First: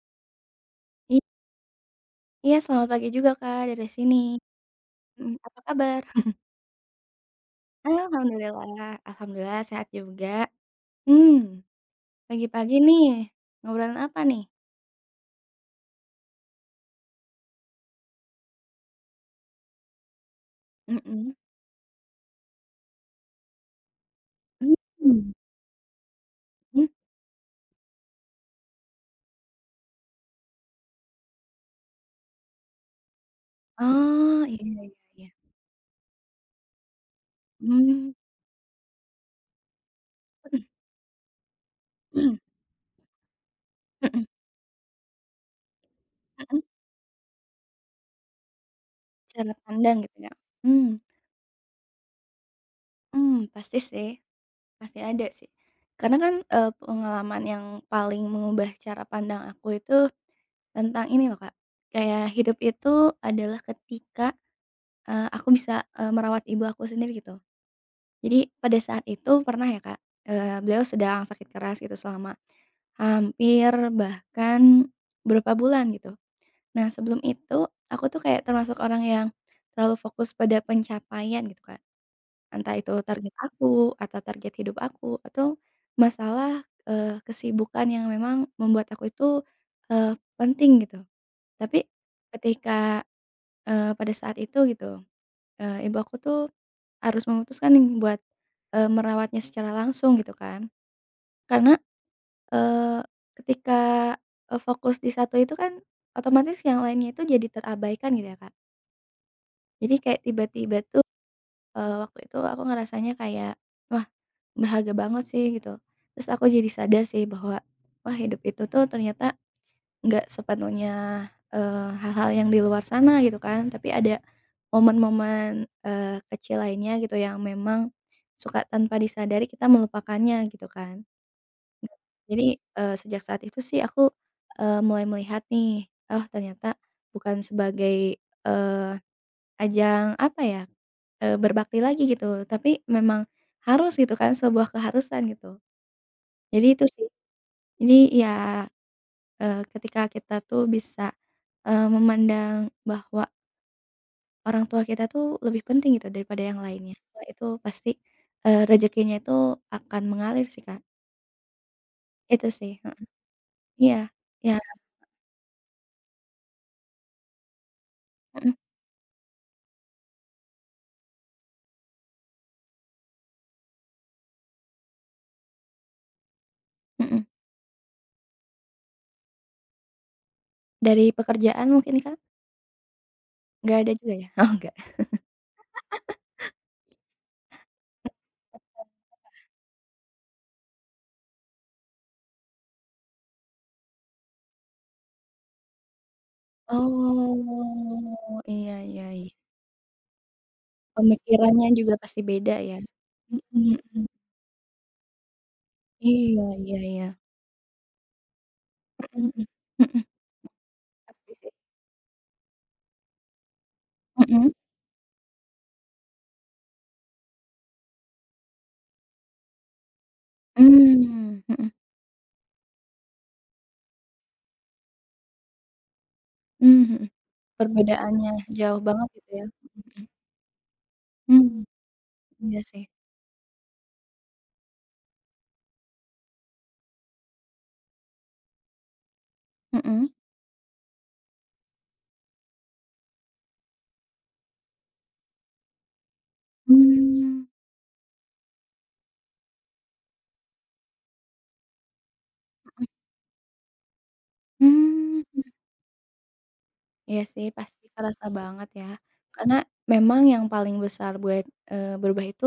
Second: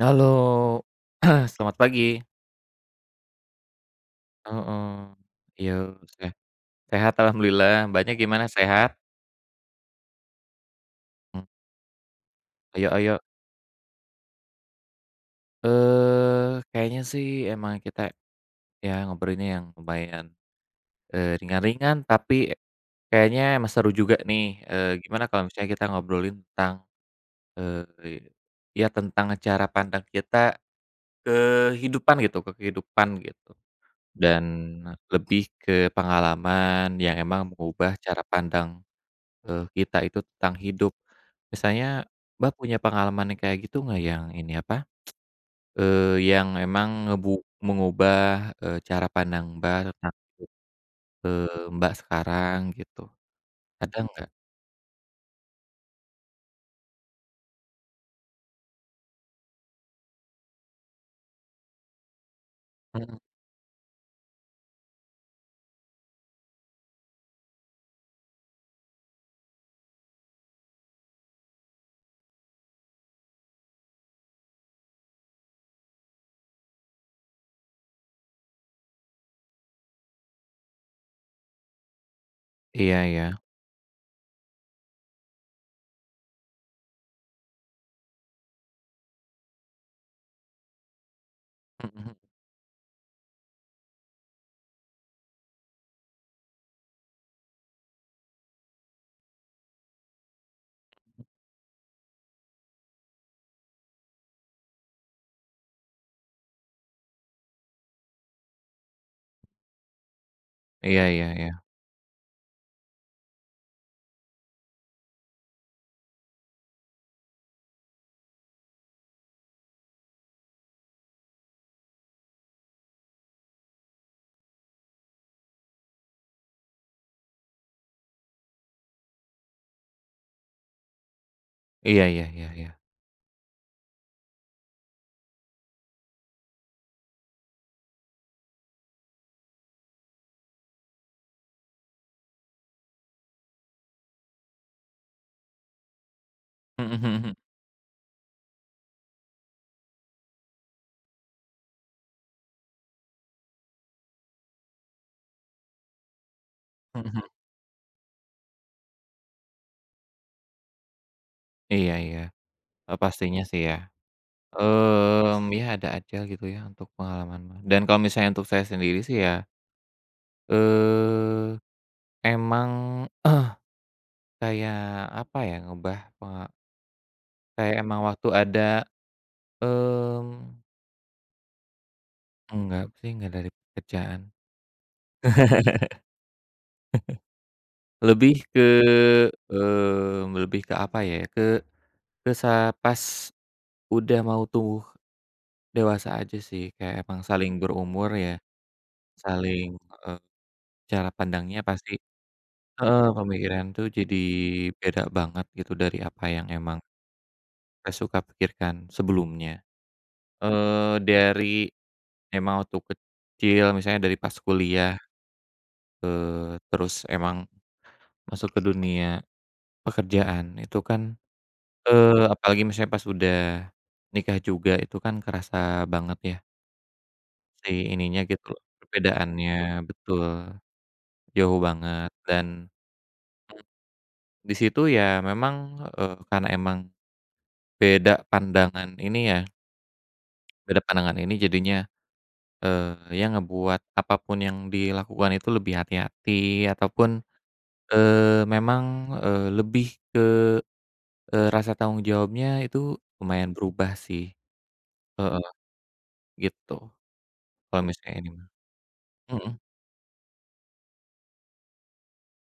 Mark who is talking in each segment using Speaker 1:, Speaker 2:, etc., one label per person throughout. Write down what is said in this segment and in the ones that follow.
Speaker 1: Halo,
Speaker 2: I
Speaker 1: selamat pagi.
Speaker 2: iya, selamat pagi juga, Kak, dari sini.
Speaker 1: Heeh,
Speaker 2: Mhm, Apa
Speaker 1: iya,
Speaker 2: kabar?
Speaker 1: se sehat alhamdulillah. Banyak, gimana, sehat?
Speaker 2: Alhamdulillah, alhamdulillah sehat juga.
Speaker 1: Mmm,
Speaker 2: mmm, Pagi-pagi
Speaker 1: ayo ayo.
Speaker 2: nih ngobrolin apa nih?
Speaker 1: Eh, kayaknya sih emang kita ya ngobrolinnya yang lumayan,
Speaker 2: Mhm.
Speaker 1: ringan-ringan, tapi kayaknya emang seru juga nih. Eee, gimana
Speaker 2: Mmm.
Speaker 1: kalau misalnya kita ngobrolin tentang,
Speaker 2: Mhm.
Speaker 1: eee, ya tentang cara pandang kita ke kehidupan gitu,
Speaker 2: Oh,
Speaker 1: dan
Speaker 2: iya iya iya.
Speaker 1: lebih ke pengalaman yang emang mengubah
Speaker 2: Mmm.
Speaker 1: cara pandang Ke kita itu tentang
Speaker 2: Mhm
Speaker 1: hidup. Misalnya
Speaker 2: mhm
Speaker 1: Mbak punya pengalaman yang kayak gitu nggak, yang
Speaker 2: mhm.
Speaker 1: ini apa, yang
Speaker 2: Mhm.
Speaker 1: emang mengubah, cara pandang
Speaker 2: Cara
Speaker 1: Mbak
Speaker 2: pandang
Speaker 1: tentang
Speaker 2: gitu ya. Mmm.
Speaker 1: Mbak sekarang gitu,
Speaker 2: Mmm. Pasti
Speaker 1: ada
Speaker 2: sih.
Speaker 1: nggak?
Speaker 2: Pasti ada sih, karena kan, pengalaman yang paling mengubah cara pandang aku itu tentang ini loh, Kak, kayak hidup itu
Speaker 1: Mhm.
Speaker 2: adalah ketika aku bisa, merawat ibu aku sendiri gitu. Jadi pada saat itu pernah ya, Kak, beliau sedang sakit keras gitu selama hampir bahkan beberapa bulan gitu. Nah sebelum itu aku tuh kayak termasuk orang yang terlalu fokus pada pencapaian gitu, Kak, entah itu
Speaker 1: Iya iya.
Speaker 2: target aku atau target hidup aku atau masalah, kesibukan yang memang membuat aku itu, eee, penting gitu. Tapi
Speaker 1: Mhm mhm.
Speaker 2: ketika, pada saat itu gitu ibu aku tuh harus memutuskan nih buat, merawatnya secara langsung gitu kan. Karena, eee, ketika, fokus di satu itu kan otomatis yang lainnya itu jadi terabaikan gitu ya, Kak. Jadi kayak tiba-tiba
Speaker 1: Iya
Speaker 2: tuh,
Speaker 1: iya iya.
Speaker 2: waktu itu aku ngerasanya kayak, "Wah berharga banget sih," gitu. Terus aku jadi sadar sih bahwa, wah, hidup itu tuh ternyata nggak sepenuhnya, hal-hal yang di luar sana gitu kan, tapi ada momen-momen, kecil lainnya gitu yang memang suka tanpa disadari kita melupakannya gitu kan.
Speaker 1: Iya iya iya
Speaker 2: Jadi,
Speaker 1: iya.
Speaker 2: sejak saat itu sih aku, mulai melihat nih, oh ternyata bukan sebagai, eee, ajang apa ya, berbakti lagi gitu, tapi memang harus gitu kan, sebuah keharusan gitu. Jadi itu
Speaker 1: Mhm
Speaker 2: sih.
Speaker 1: mhm mhm.
Speaker 2: Jadi ya ketika kita tuh bisa, memandang bahwa orang tua kita tuh lebih penting gitu daripada yang lainnya.
Speaker 1: Mhm mhm.
Speaker 2: Wah itu pasti, rezekinya itu akan mengalir sih, Kak.
Speaker 1: Iya iya.
Speaker 2: Itu sih,
Speaker 1: eee,
Speaker 2: heeh.
Speaker 1: pastinya sih ya.
Speaker 2: Iya, iya.
Speaker 1: Ya ada aja gitu ya untuk pengalaman Mbak, dan kalau misalnya untuk
Speaker 2: Mhm
Speaker 1: saya sendiri sih ya, eee, emang kayak apa ya, ngubah penga
Speaker 2: mhm.
Speaker 1: kayak emang waktu ada, mmm,
Speaker 2: Dari pekerjaan mungkin, Kak?
Speaker 1: enggak sih, enggak dari
Speaker 2: Nggak ada juga
Speaker 1: pekerjaan.
Speaker 2: ya? Oh enggak.
Speaker 1: Lebih ke, lebih ke apa ya, ke sa pas udah mau tumbuh dewasa aja sih, kayak emang saling berumur ya.
Speaker 2: Oh, iya iya iya.
Speaker 1: Saling, eee, cara pandangnya
Speaker 2: Pemikirannya
Speaker 1: pasti,
Speaker 2: juga pasti beda ya?
Speaker 1: heeh, pemikiran
Speaker 2: Mhm
Speaker 1: tuh
Speaker 2: mhm.
Speaker 1: jadi beda banget gitu dari apa
Speaker 2: Iya
Speaker 1: yang
Speaker 2: iya
Speaker 1: emang
Speaker 2: iya.
Speaker 1: kita suka pikirkan
Speaker 2: Mhm mhm.
Speaker 1: sebelumnya.
Speaker 2: Mhm.
Speaker 1: Eee,
Speaker 2: Pasti sih.
Speaker 1: dari Emang waktu kecil misalnya dari pas
Speaker 2: Mhm.
Speaker 1: kuliah, terus emang masuk ke dunia pekerjaan itu kan.
Speaker 2: Mmm, mhm.
Speaker 1: Apalagi misalnya pas udah nikah juga itu kan kerasa banget ya,
Speaker 2: Mmm, mhm.
Speaker 1: si ininya
Speaker 2: Perbedaannya
Speaker 1: gitu loh,
Speaker 2: jauh banget gitu ya?
Speaker 1: perbedaannya betul,
Speaker 2: Mhm mhm.
Speaker 1: jauh banget.
Speaker 2: Mmm, iya
Speaker 1: Dan
Speaker 2: sih.
Speaker 1: di situ ya memang, karena emang beda pandangan ini ya,
Speaker 2: Mhm.
Speaker 1: beda pandangan ini jadinya, ya ngebuat apa pun yang dilakukan itu lebih hati-hati, ataupun
Speaker 2: Mmm,
Speaker 1: Memang, lebih ke, rasa tanggung jawabnya itu
Speaker 2: mhm.
Speaker 1: lumayan berubah sih,
Speaker 2: Mmm,
Speaker 1: heeh, gitu,
Speaker 2: iya sih
Speaker 1: kalau
Speaker 2: pasti
Speaker 1: misalnya
Speaker 2: kerasa
Speaker 1: ini mah.
Speaker 2: banget ya.
Speaker 1: Mhm
Speaker 2: Karena memang yang paling besar buat, berubah itu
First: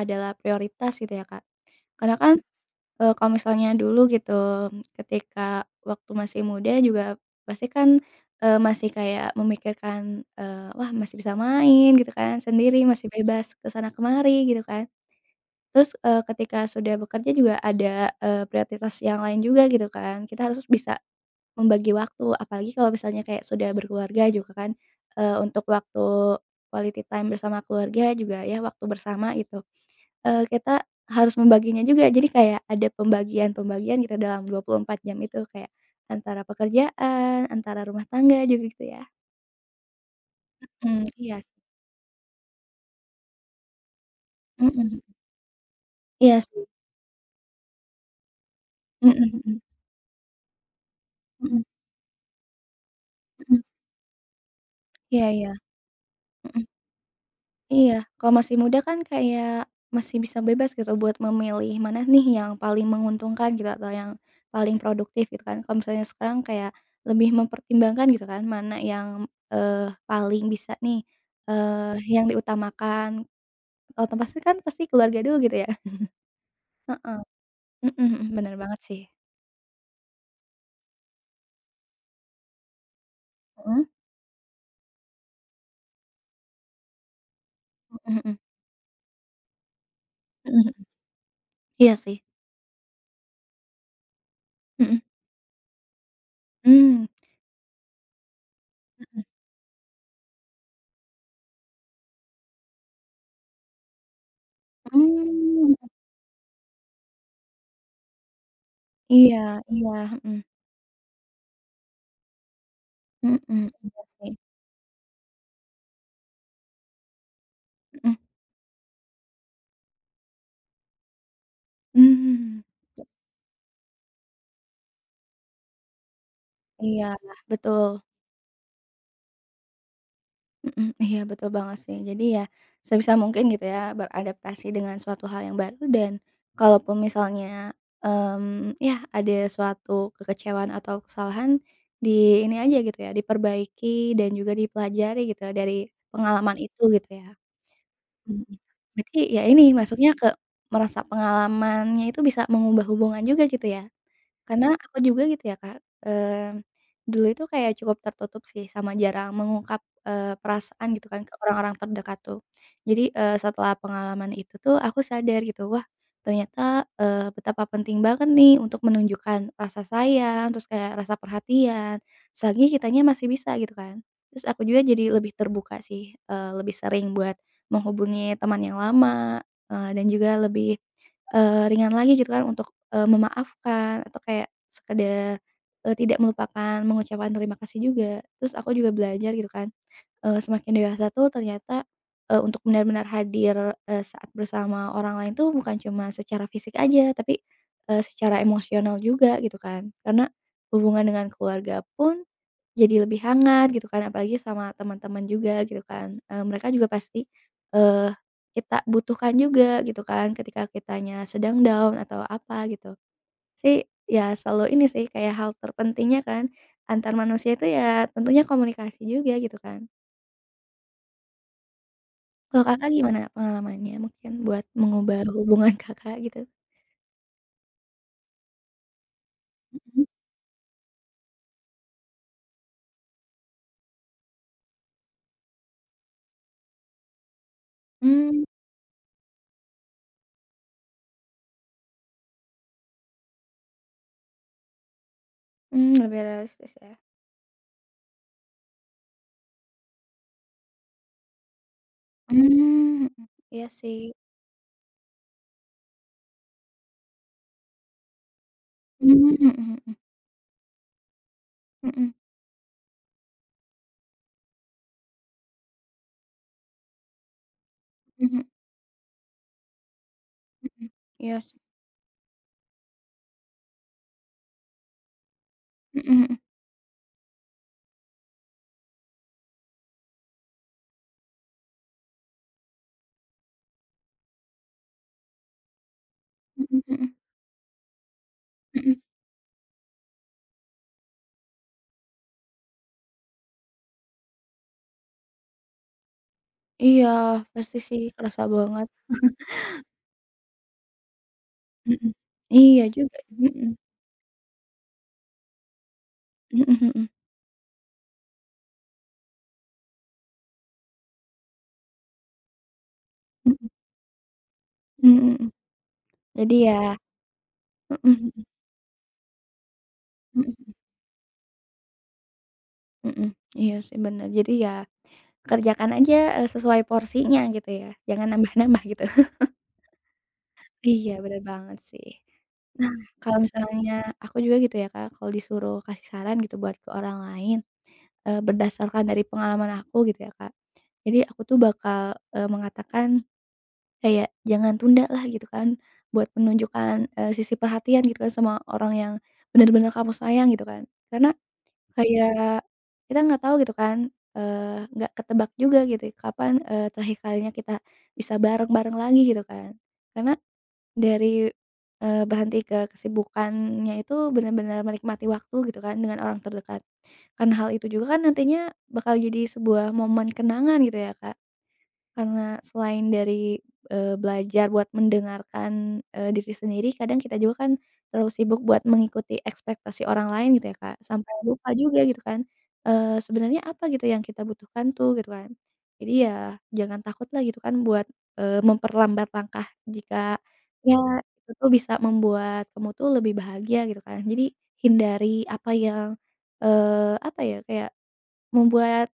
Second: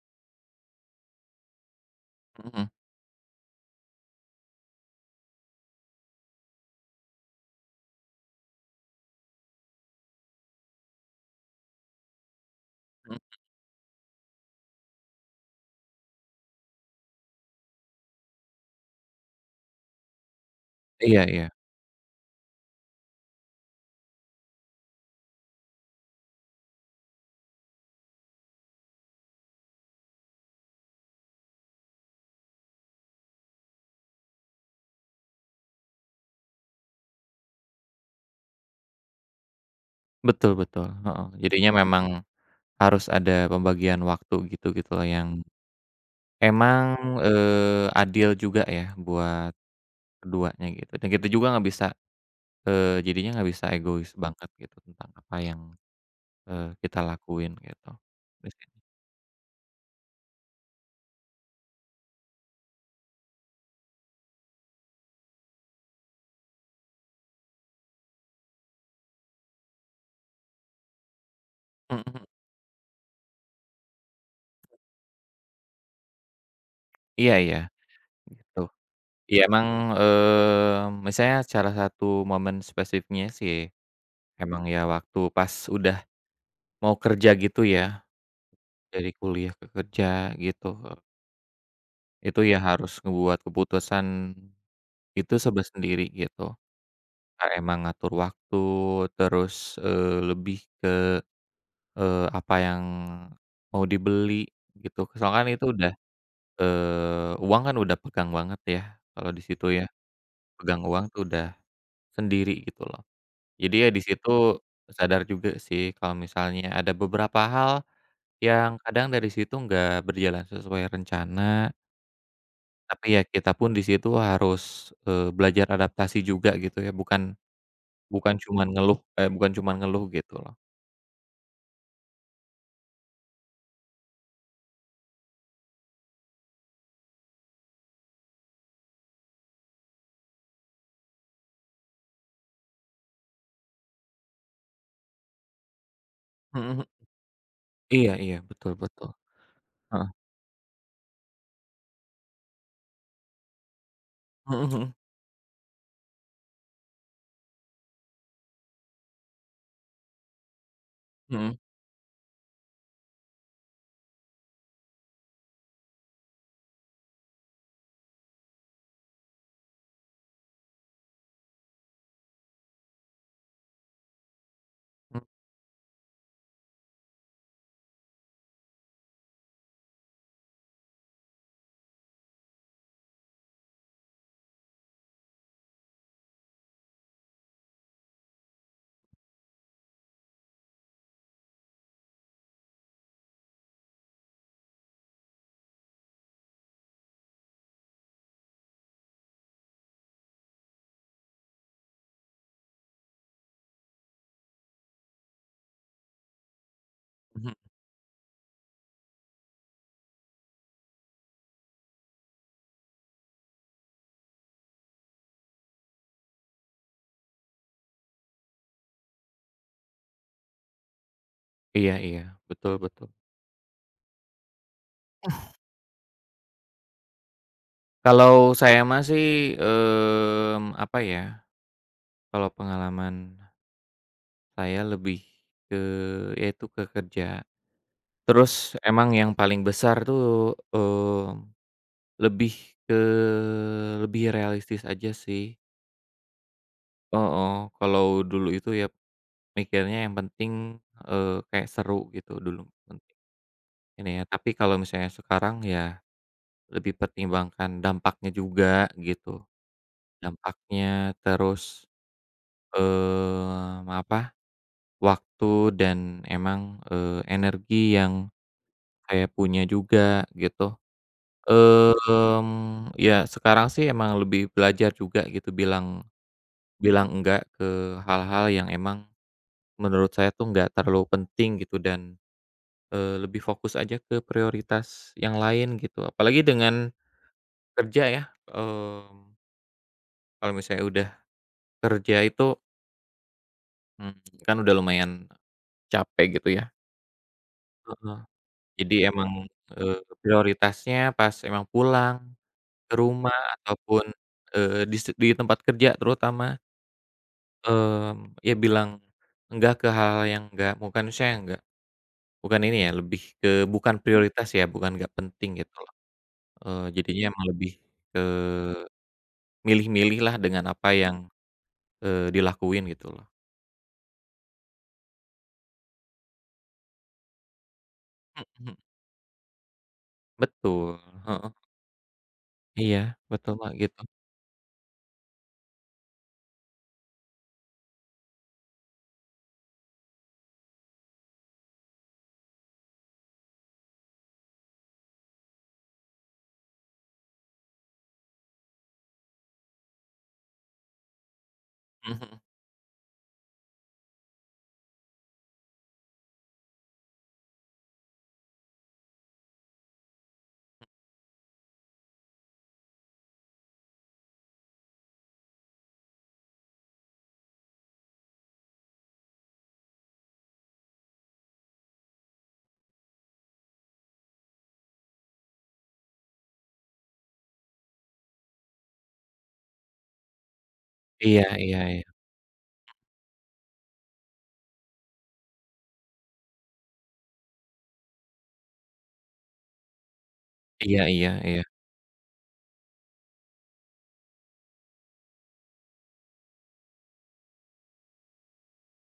Speaker 2: adalah prioritas gitu ya, Kak. Karena kan,
Speaker 1: mhm
Speaker 2: kalau misalnya dulu gitu ketika waktu masih muda juga pasti kan, masih kayak memikirkan, "Wah masih bisa main," gitu kan, "sendiri, masih
Speaker 1: mhm.
Speaker 2: bebas ke sana kemari," gitu kan. Terus, ketika sudah bekerja juga ada, prioritas yang lain juga gitu kan. Kita harus bisa
Speaker 1: Iya iya,
Speaker 2: membagi waktu, apalagi kalau misalnya kayak sudah berkeluarga juga kan, untuk waktu quality time bersama keluarga juga ya, waktu bersama gitu, kita harus membaginya juga. Jadi kayak ada pembagian-pembagian gitu dalam 24 jam itu, kayak antara pekerjaan, antara rumah tangga juga gitu ya.
Speaker 1: betul betul,
Speaker 2: Mmm,
Speaker 1: heeh.
Speaker 2: iya.
Speaker 1: Jadinya memang harus ada pembagian waktu gitu gitu
Speaker 2: Mhm,
Speaker 1: loh yang
Speaker 2: iya sih.
Speaker 1: emang, adil juga ya
Speaker 2: Mhm mhm
Speaker 1: buat
Speaker 2: mhm
Speaker 1: keduanya gitu. Dan kita juga
Speaker 2: mhm
Speaker 1: nggak bisa, jadinya nggak
Speaker 2: mhm.
Speaker 1: bisa egois banget gitu tentang
Speaker 2: Iya
Speaker 1: apa
Speaker 2: iya.
Speaker 1: yang,
Speaker 2: Mhm.
Speaker 1: kita lakuin gitu.
Speaker 2: Iya, kalau
Speaker 1: Di
Speaker 2: masih
Speaker 1: sini.
Speaker 2: muda kan kayak masih bisa bebas gitu buat memilih mana nih yang paling menguntungkan gitu atau yang paling produktif gitu kan. Kalau misalnya sekarang kayak lebih mempertimbangkan gitu kan mana yang, paling bisa nih,
Speaker 1: Mhm mhm.
Speaker 2: yang diutamakan. Kalau tempat sih kan pasti keluarga dulu gitu ya. Heeh.
Speaker 1: Iya iya,
Speaker 2: Mhm mhm, bener
Speaker 1: gitu.
Speaker 2: banget sih.
Speaker 1: Iya emang, misalnya salah satu momen spesifiknya sih
Speaker 2: Mhm.
Speaker 1: emang ya waktu pas udah mau kerja gitu ya,
Speaker 2: Mhm mhm.
Speaker 1: dari kuliah ke kerja
Speaker 2: Mhm
Speaker 1: gitu.
Speaker 2: mhm. Iya sih.
Speaker 1: Itu ya harus ngebuat keputusan
Speaker 2: Mhm.
Speaker 1: itu serba sendiri gitu.
Speaker 2: Mmm.
Speaker 1: Kayak emang ngatur waktu,
Speaker 2: Mhm.
Speaker 1: terus, lebih ke, apa yang mau dibeli gitu. Soalnya kan
Speaker 2: Mmm.
Speaker 1: itu
Speaker 2: Mhm.
Speaker 1: udah, uang kan udah pegang banget ya, kalau di
Speaker 2: Iya
Speaker 1: situ ya,
Speaker 2: iya. Mhm.
Speaker 1: pegang uang tuh udah sendiri gitu loh.
Speaker 2: Mhm.
Speaker 1: Jadi ya di
Speaker 2: Iya
Speaker 1: situ
Speaker 2: sih.
Speaker 1: sadar juga sih kalau misalnya ada beberapa hal
Speaker 2: Mhm.
Speaker 1: yang kadang dari situ nggak berjalan sesuai rencana,
Speaker 2: Mmm.
Speaker 1: tapi ya kita pun di situ harus, belajar adaptasi juga gitu ya,
Speaker 2: Iya,
Speaker 1: bukan
Speaker 2: betul.
Speaker 1: bukan cuman ngeluh eh, bukan cuman ngeluh gitu loh.
Speaker 2: Mhm, iya betul banget sih. Jadi ya sebisa mungkin gitu ya beradaptasi dengan suatu hal yang baru dan kalaupun misalnya, ya ada suatu kekecewaan atau kesalahan di ini aja gitu ya, diperbaiki dan juga dipelajari gitu ya dari pengalaman
Speaker 1: Mhm
Speaker 2: itu
Speaker 1: mhm.
Speaker 2: gitu ya.
Speaker 1: Iya iya,
Speaker 2: Mhm,
Speaker 1: betul betul,
Speaker 2: berarti ya ini
Speaker 1: heeh.
Speaker 2: masuknya ke merasa pengalamannya itu bisa mengubah hubungan juga gitu ya?
Speaker 1: Mhm
Speaker 2: Karena
Speaker 1: mhm.
Speaker 2: aku juga gitu ya, Kak, dulu itu kayak cukup tertutup sih sama jarang mengungkap, perasaan gitu kan ke
Speaker 1: Mhm.
Speaker 2: orang-orang terdekat tuh. Jadi, setelah pengalaman itu tuh aku sadar gitu, wah ternyata, betapa penting banget nih untuk menunjukkan rasa sayang, terus kayak rasa perhatian, selagi kitanya masih bisa gitu kan. Terus aku juga jadi
Speaker 1: Mhm.
Speaker 2: lebih terbuka sih, lebih sering buat menghubungi teman yang lama, dan juga lebih, ringan lagi gitu kan untuk memaafkan atau kayak sekedar, tidak melupakan mengucapkan terima kasih juga. Terus aku juga belajar gitu kan, semakin dewasa tuh ternyata, untuk benar-benar hadir, saat bersama orang lain tuh bukan cuma secara fisik aja tapi, secara emosional juga gitu kan. Karena hubungan dengan keluarga pun jadi lebih hangat gitu kan apalagi sama teman-teman juga gitu kan, mereka juga pasti,
Speaker 1: Mhm.
Speaker 2: eee, kita butuhkan juga gitu kan ketika kitanya sedang down atau apa gitu. Sih, ya selalu ini sih, kayak hal terpentingnya kan, antar manusia itu ya tentunya komunikasi juga gitu kan.
Speaker 1: Iya iya,
Speaker 2: Kalau
Speaker 1: betul
Speaker 2: Kakak
Speaker 1: betul.
Speaker 2: gimana pengalamannya mungkin buat mengubah hubungan Kakak gitu?
Speaker 1: Kalau saya mah sih,
Speaker 2: Mhm.
Speaker 1: apa ya, kalau pengalaman saya lebih ke ya itu ke kerja.
Speaker 2: Mmm.
Speaker 1: Terus emang yang paling besar tuh, lebih ke realistis aja sih.
Speaker 2: Mmm, lebih realistis ya.
Speaker 1: Heeh, kalau dulu itu ya mikirnya yang penting, kayak seru gitu dulu
Speaker 2: Mmm, mhm.
Speaker 1: penting
Speaker 2: Iya sih.
Speaker 1: ini ya, tapi kalau misalnya sekarang ya lebih pertimbangkan dampaknya juga gitu,
Speaker 2: Mmm, mhm
Speaker 1: dampaknya. Terus,
Speaker 2: mhm, mhm
Speaker 1: apa, waktu dan emang, energi yang
Speaker 2: mhm,
Speaker 1: saya punya juga gitu.
Speaker 2: mhm. Iya sih.
Speaker 1: Ya sekarang sih emang lebih belajar juga gitu, bilang
Speaker 2: Mhm mhm,
Speaker 1: bilang enggak ke hal-hal yang emang menurut saya tuh nggak terlalu penting gitu, dan lebih fokus aja ke prioritas yang lain gitu apalagi
Speaker 2: mhm
Speaker 1: dengan
Speaker 2: mhm
Speaker 1: kerja ya.
Speaker 2: mhm.
Speaker 1: mmm, Kalau misalnya udah kerja itu, kan udah lumayan capek gitu ya,
Speaker 2: Iya, pasti sih
Speaker 1: heeh.
Speaker 2: kerasa banget.
Speaker 1: Jadi emang, prioritasnya pas emang
Speaker 2: Mhm.
Speaker 1: pulang
Speaker 2: Iya
Speaker 1: ke
Speaker 2: juga,
Speaker 1: rumah
Speaker 2: mhm.
Speaker 1: ataupun, di tempat kerja terutama.
Speaker 2: Mhm mhm mhm.
Speaker 1: Ya bilang enggak ke hal-hal yang enggak, bukan saya enggak, bukan ini ya, lebih ke
Speaker 2: Mhm
Speaker 1: bukan, prioritas ya, bukan enggak
Speaker 2: mhm mhm.
Speaker 1: penting gitu loh.
Speaker 2: Jadi ya
Speaker 1: Jadinya emang lebih ke
Speaker 2: mhm mhm
Speaker 1: milih-milih lah dengan
Speaker 2: mhm.
Speaker 1: apa yang, dilakuin gitu loh.
Speaker 2: Mhm, iya sih bener. Jadi ya kerjakan aja, sesuai porsinya gitu ya, jangan
Speaker 1: Mhm mhm,
Speaker 2: nambah-nambah gitu.
Speaker 1: betul,
Speaker 2: Iya bener
Speaker 1: heeh.
Speaker 2: banget sih. Nah
Speaker 1: Iya,
Speaker 2: kalau
Speaker 1: betul, Mbak, gitu.
Speaker 2: misalnya aku juga gitu ya, Kak, kalau disuruh kasih saran gitu buat ke orang lain, berdasarkan dari pengalaman aku gitu ya, Kak, jadi aku tuh bakal, mengatakan kayak jangan tunda lah gitu kan, buat menunjukkan, sisi perhatian gitu kan sama orang yang bener-bener kamu sayang gitu kan. Karena
Speaker 1: Mhm mhm.
Speaker 2: kayak kita nggak tahu gitu kan, nggak ketebak juga gitu kapan, terakhir kalinya kita bisa bareng-bareng lagi gitu kan. Karena dari, berhenti ke kesibukannya itu benar-benar menikmati waktu gitu kan dengan orang terdekat. Karena hal itu juga kan nantinya bakal jadi sebuah momen kenangan gitu ya, Kak. Karena selain dari, belajar buat mendengarkan, diri sendiri kadang kita juga kan terlalu sibuk buat mengikuti ekspektasi orang lain gitu ya, Kak, sampai
Speaker 1: Iya
Speaker 2: lupa
Speaker 1: iya iya.
Speaker 2: juga gitu kan, sebenarnya apa gitu yang kita butuhkan tuh gitu kan. Jadi ya jangan takut lah gitu kan buat, memperlambat langkah jika ya
Speaker 1: Iya iya
Speaker 2: itu
Speaker 1: iya.
Speaker 2: tuh bisa membuat kamu tuh lebih bahagia gitu kan. Jadi hindari apa yang, apa ya, kayak membuat,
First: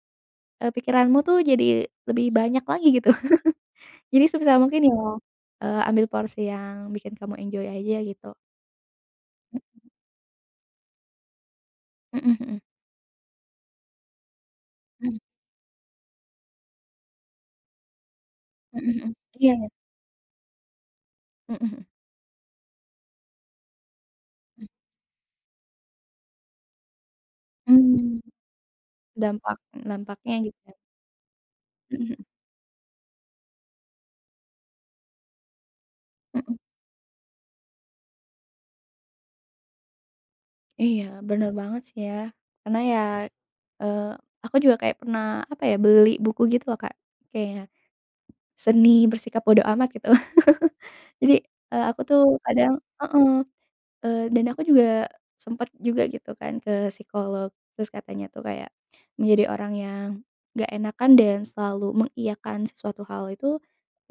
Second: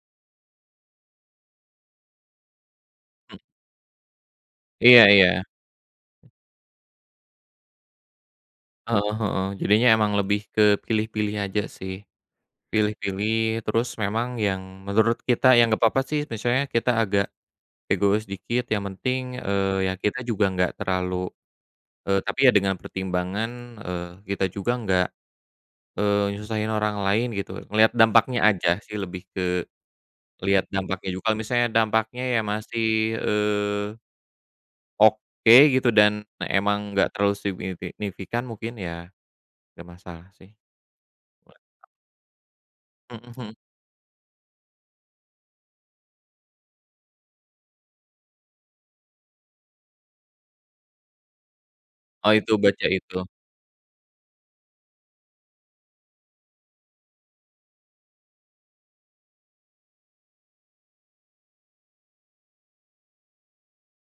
Speaker 2: pikiranmu tuh jadi lebih banyak lagi gitu.
Speaker 1: Mhm.
Speaker 2: Jadi sebisa mungkin ya,
Speaker 1: Iya iya.
Speaker 2: ambil porsi yang bikin kamu enjoy aja gitu.
Speaker 1: Heeh heeh. Jadinya emang lebih ke pilih-pilih aja sih,
Speaker 2: Mhm mhm.
Speaker 1: pilih-pilih terus, memang yang
Speaker 2: Mmm.
Speaker 1: menurut kita yang nggak apa-apa sih misalnya kita agak egois dikit yang
Speaker 2: Mhm mhm.
Speaker 1: penting,
Speaker 2: Iya iya.
Speaker 1: ya kita juga nggak terlalu,
Speaker 2: Mhm
Speaker 1: tapi ya dengan pertimbangan, kita
Speaker 2: mhm.
Speaker 1: juga nggak, nyusahin orang lain gitu, ngelihat
Speaker 2: Mmm,
Speaker 1: dampaknya aja sih, lebih
Speaker 2: dampak
Speaker 1: ke
Speaker 2: dampaknya gitu
Speaker 1: lihat
Speaker 2: ya.
Speaker 1: dampaknya juga. Kalau misalnya
Speaker 2: Mhm
Speaker 1: dampaknya
Speaker 2: mhm.
Speaker 1: ya masih, eee, oke gitu dan
Speaker 2: Mhm.
Speaker 1: emang nggak terlalu signifikan, mungkin ya nggak masalah sih.
Speaker 2: Iya, bener banget sih ya. Karena ya,
Speaker 1: Mhm mhm.
Speaker 2: eee, aku juga kayak pernah, apa ya, beli buku gitu loh, Kak, kayak Seni Bersikap Bodo Amat gitu. Jadi, aku tuh
Speaker 1: Oh itu
Speaker 2: kadang
Speaker 1: baca itu.
Speaker 2: heeh. Dan aku juga sempet juga gitu kan ke psikolog, terus katanya tuh kayak menjadi orang yang nggak enakan dan selalu mengiyakan sesuatu hal itu,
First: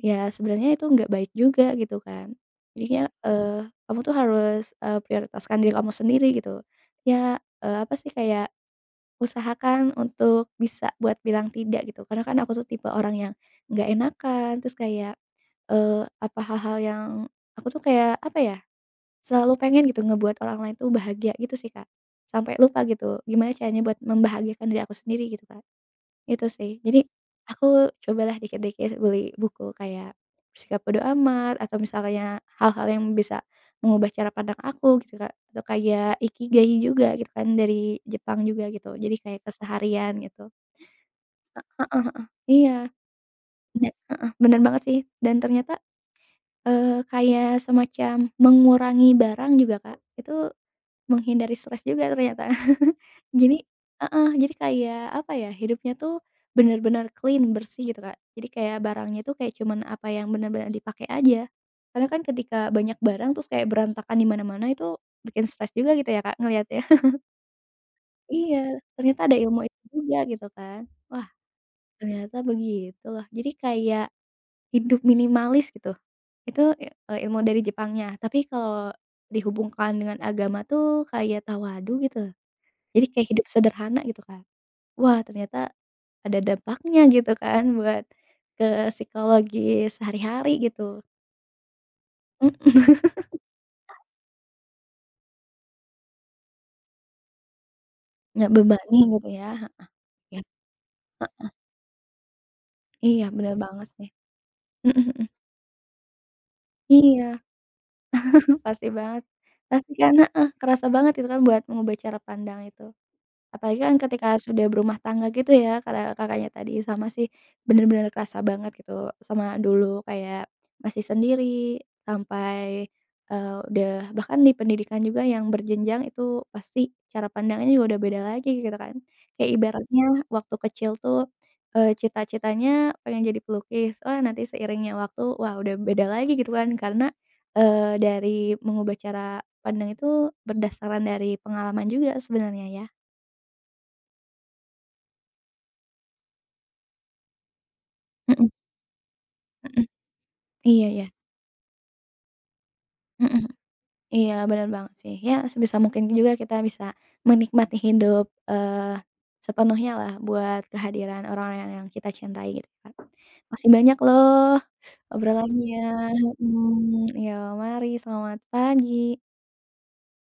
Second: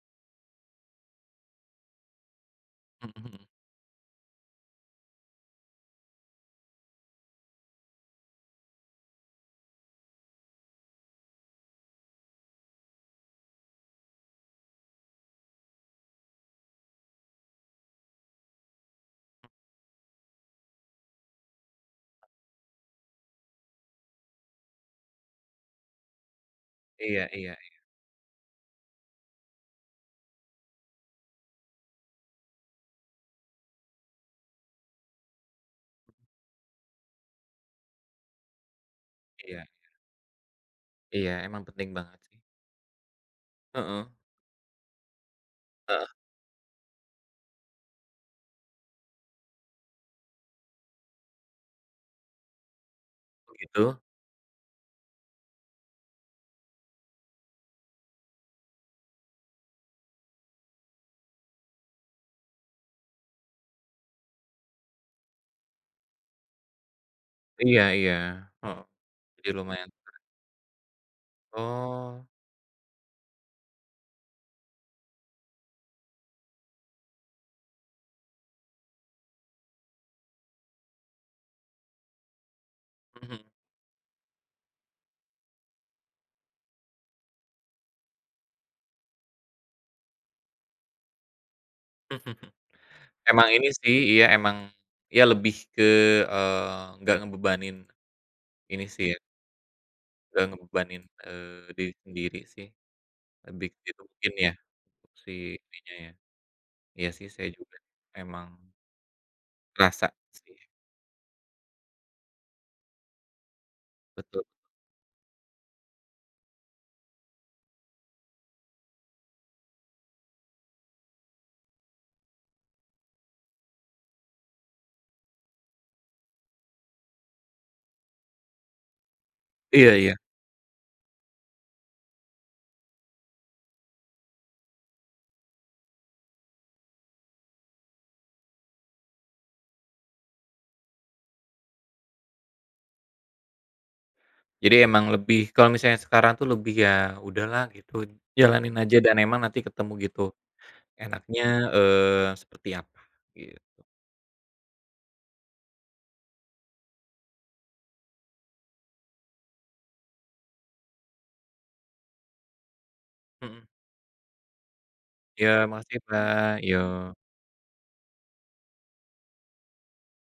Speaker 2: ya sebenarnya itu nggak baik juga gitu kan. Jadinya,
Speaker 1: Mhm mhm.
Speaker 2: kamu tuh harus, prioritaskan diri kamu sendiri gitu. Ya, apa sih, kayak usahakan untuk bisa buat bilang tidak gitu, karena kan aku tuh tipe orang yang nggak enakan, terus kayak, apa hal-hal yang aku tuh kayak apa ya, selalu pengen gitu ngebuat orang lain tuh bahagia gitu sih, Kak. Sampai lupa gitu gimana caranya buat membahagiakan diri aku sendiri gitu, Kak. Itu sih. Jadi
Speaker 1: Iya iya
Speaker 2: aku cobalah dikit-dikit beli buku kayak Bersikap Bodo Amat atau misalnya hal-hal yang bisa mengubah cara pandang aku gitu, Kak. Atau kayak Ikigai juga gitu kan dari Jepang juga gitu. Jadi kayak
Speaker 1: iya.
Speaker 2: keseharian gitu. E
Speaker 1: Iya emang penting
Speaker 2: heeh
Speaker 1: banget
Speaker 2: heeh.
Speaker 1: sih.
Speaker 2: Iya. Iya,
Speaker 1: Heeh.
Speaker 2: heeh, bener banget sih dan ternyata,
Speaker 1: Heeh,
Speaker 2: kayak semacam mengurangi barang juga, Kak, itu menghindari stres juga ternyata.
Speaker 1: oh
Speaker 2: Jadi
Speaker 1: gitu?
Speaker 2: heeh, jadi kayak apa ya, hidupnya tuh bener-bener clean, bersih gitu, Kak. Jadi kayak barangnya tuh kayak cuman apa yang bener-bener dipakai aja. Karena kan ketika banyak barang terus kayak berantakan di mana-mana itu bikin stres juga gitu ya, Kak, ngelihatnya.
Speaker 1: Iya iya.
Speaker 2: Iya,
Speaker 1: Heeh.
Speaker 2: ternyata ada
Speaker 1: Jadi
Speaker 2: ilmu itu
Speaker 1: lumayan.
Speaker 2: juga gitu kan. Wah,
Speaker 1: Oh,
Speaker 2: ternyata begitu loh. Jadi kayak hidup minimalis gitu. Itu, ilmu dari Jepangnya. Tapi kalau dihubungkan dengan agama tuh kayak tawadu gitu. Jadi kayak
Speaker 1: mhm.
Speaker 2: hidup sederhana gitu kan. Wah, ternyata ada dampaknya gitu kan buat ke psikologi sehari-hari gitu. Mhm,
Speaker 1: Emang ini sih, iya emang ya lebih ke, nggak ngebebanin
Speaker 2: nggak
Speaker 1: ini
Speaker 2: bebani
Speaker 1: sih ya,
Speaker 2: gitu ya, heeh, he
Speaker 1: nggak ngebebanin, diri sendiri sih,
Speaker 2: iya bener
Speaker 1: lebih ke
Speaker 2: banget
Speaker 1: situ
Speaker 2: sih.
Speaker 1: mungkin ya,
Speaker 2: Mhm mhm.
Speaker 1: si ininya ya. Iya sih,
Speaker 2: Iya,
Speaker 1: saya juga emang
Speaker 2: pasti banget. Pasti
Speaker 1: kerasa
Speaker 2: kan heeh,
Speaker 1: sih,
Speaker 2: kerasa banget itu kan buat mengubah cara pandang itu. Apalagi kan ketika
Speaker 1: betul.
Speaker 2: sudah berumah tangga gitu ya, kata Kakaknya tadi, sama sih, bener-bener kerasa banget gitu, sama dulu kayak masih sendiri, sampai, udah bahkan di pendidikan juga yang berjenjang itu pasti cara pandangnya juga udah beda lagi gitu kan. Kayak
Speaker 1: Iya
Speaker 2: ibaratnya
Speaker 1: iya.
Speaker 2: waktu kecil tuh, cita-citanya pengen jadi pelukis, wah nanti seiringnya waktu, wah udah beda lagi gitu kan, karena, dari mengubah cara pandang itu berdasarkan dari pengalaman juga sebenarnya ya.
Speaker 1: Jadi emang lebih, kalau misalnya sekarang tuh lebih ya udahlah gitu,
Speaker 2: Mhm.
Speaker 1: jalanin aja dan emang nanti
Speaker 2: Mhm,
Speaker 1: ketemu gitu
Speaker 2: iya iya,
Speaker 1: enaknya, seperti apa,
Speaker 2: mhm,
Speaker 1: gitu.
Speaker 2: iya bener banget sih, ya sebisa mungkin juga kita bisa menikmati hidup, eee, sepenuhnya lah buat kehadiran orang-orang yang kita cintai gitu kan.
Speaker 1: Mhm.
Speaker 2: Masih banyak loh
Speaker 1: Iya,
Speaker 2: obrolannya,
Speaker 1: makasih Mbak, yo.
Speaker 2: mhm, iya mari selamat pagi.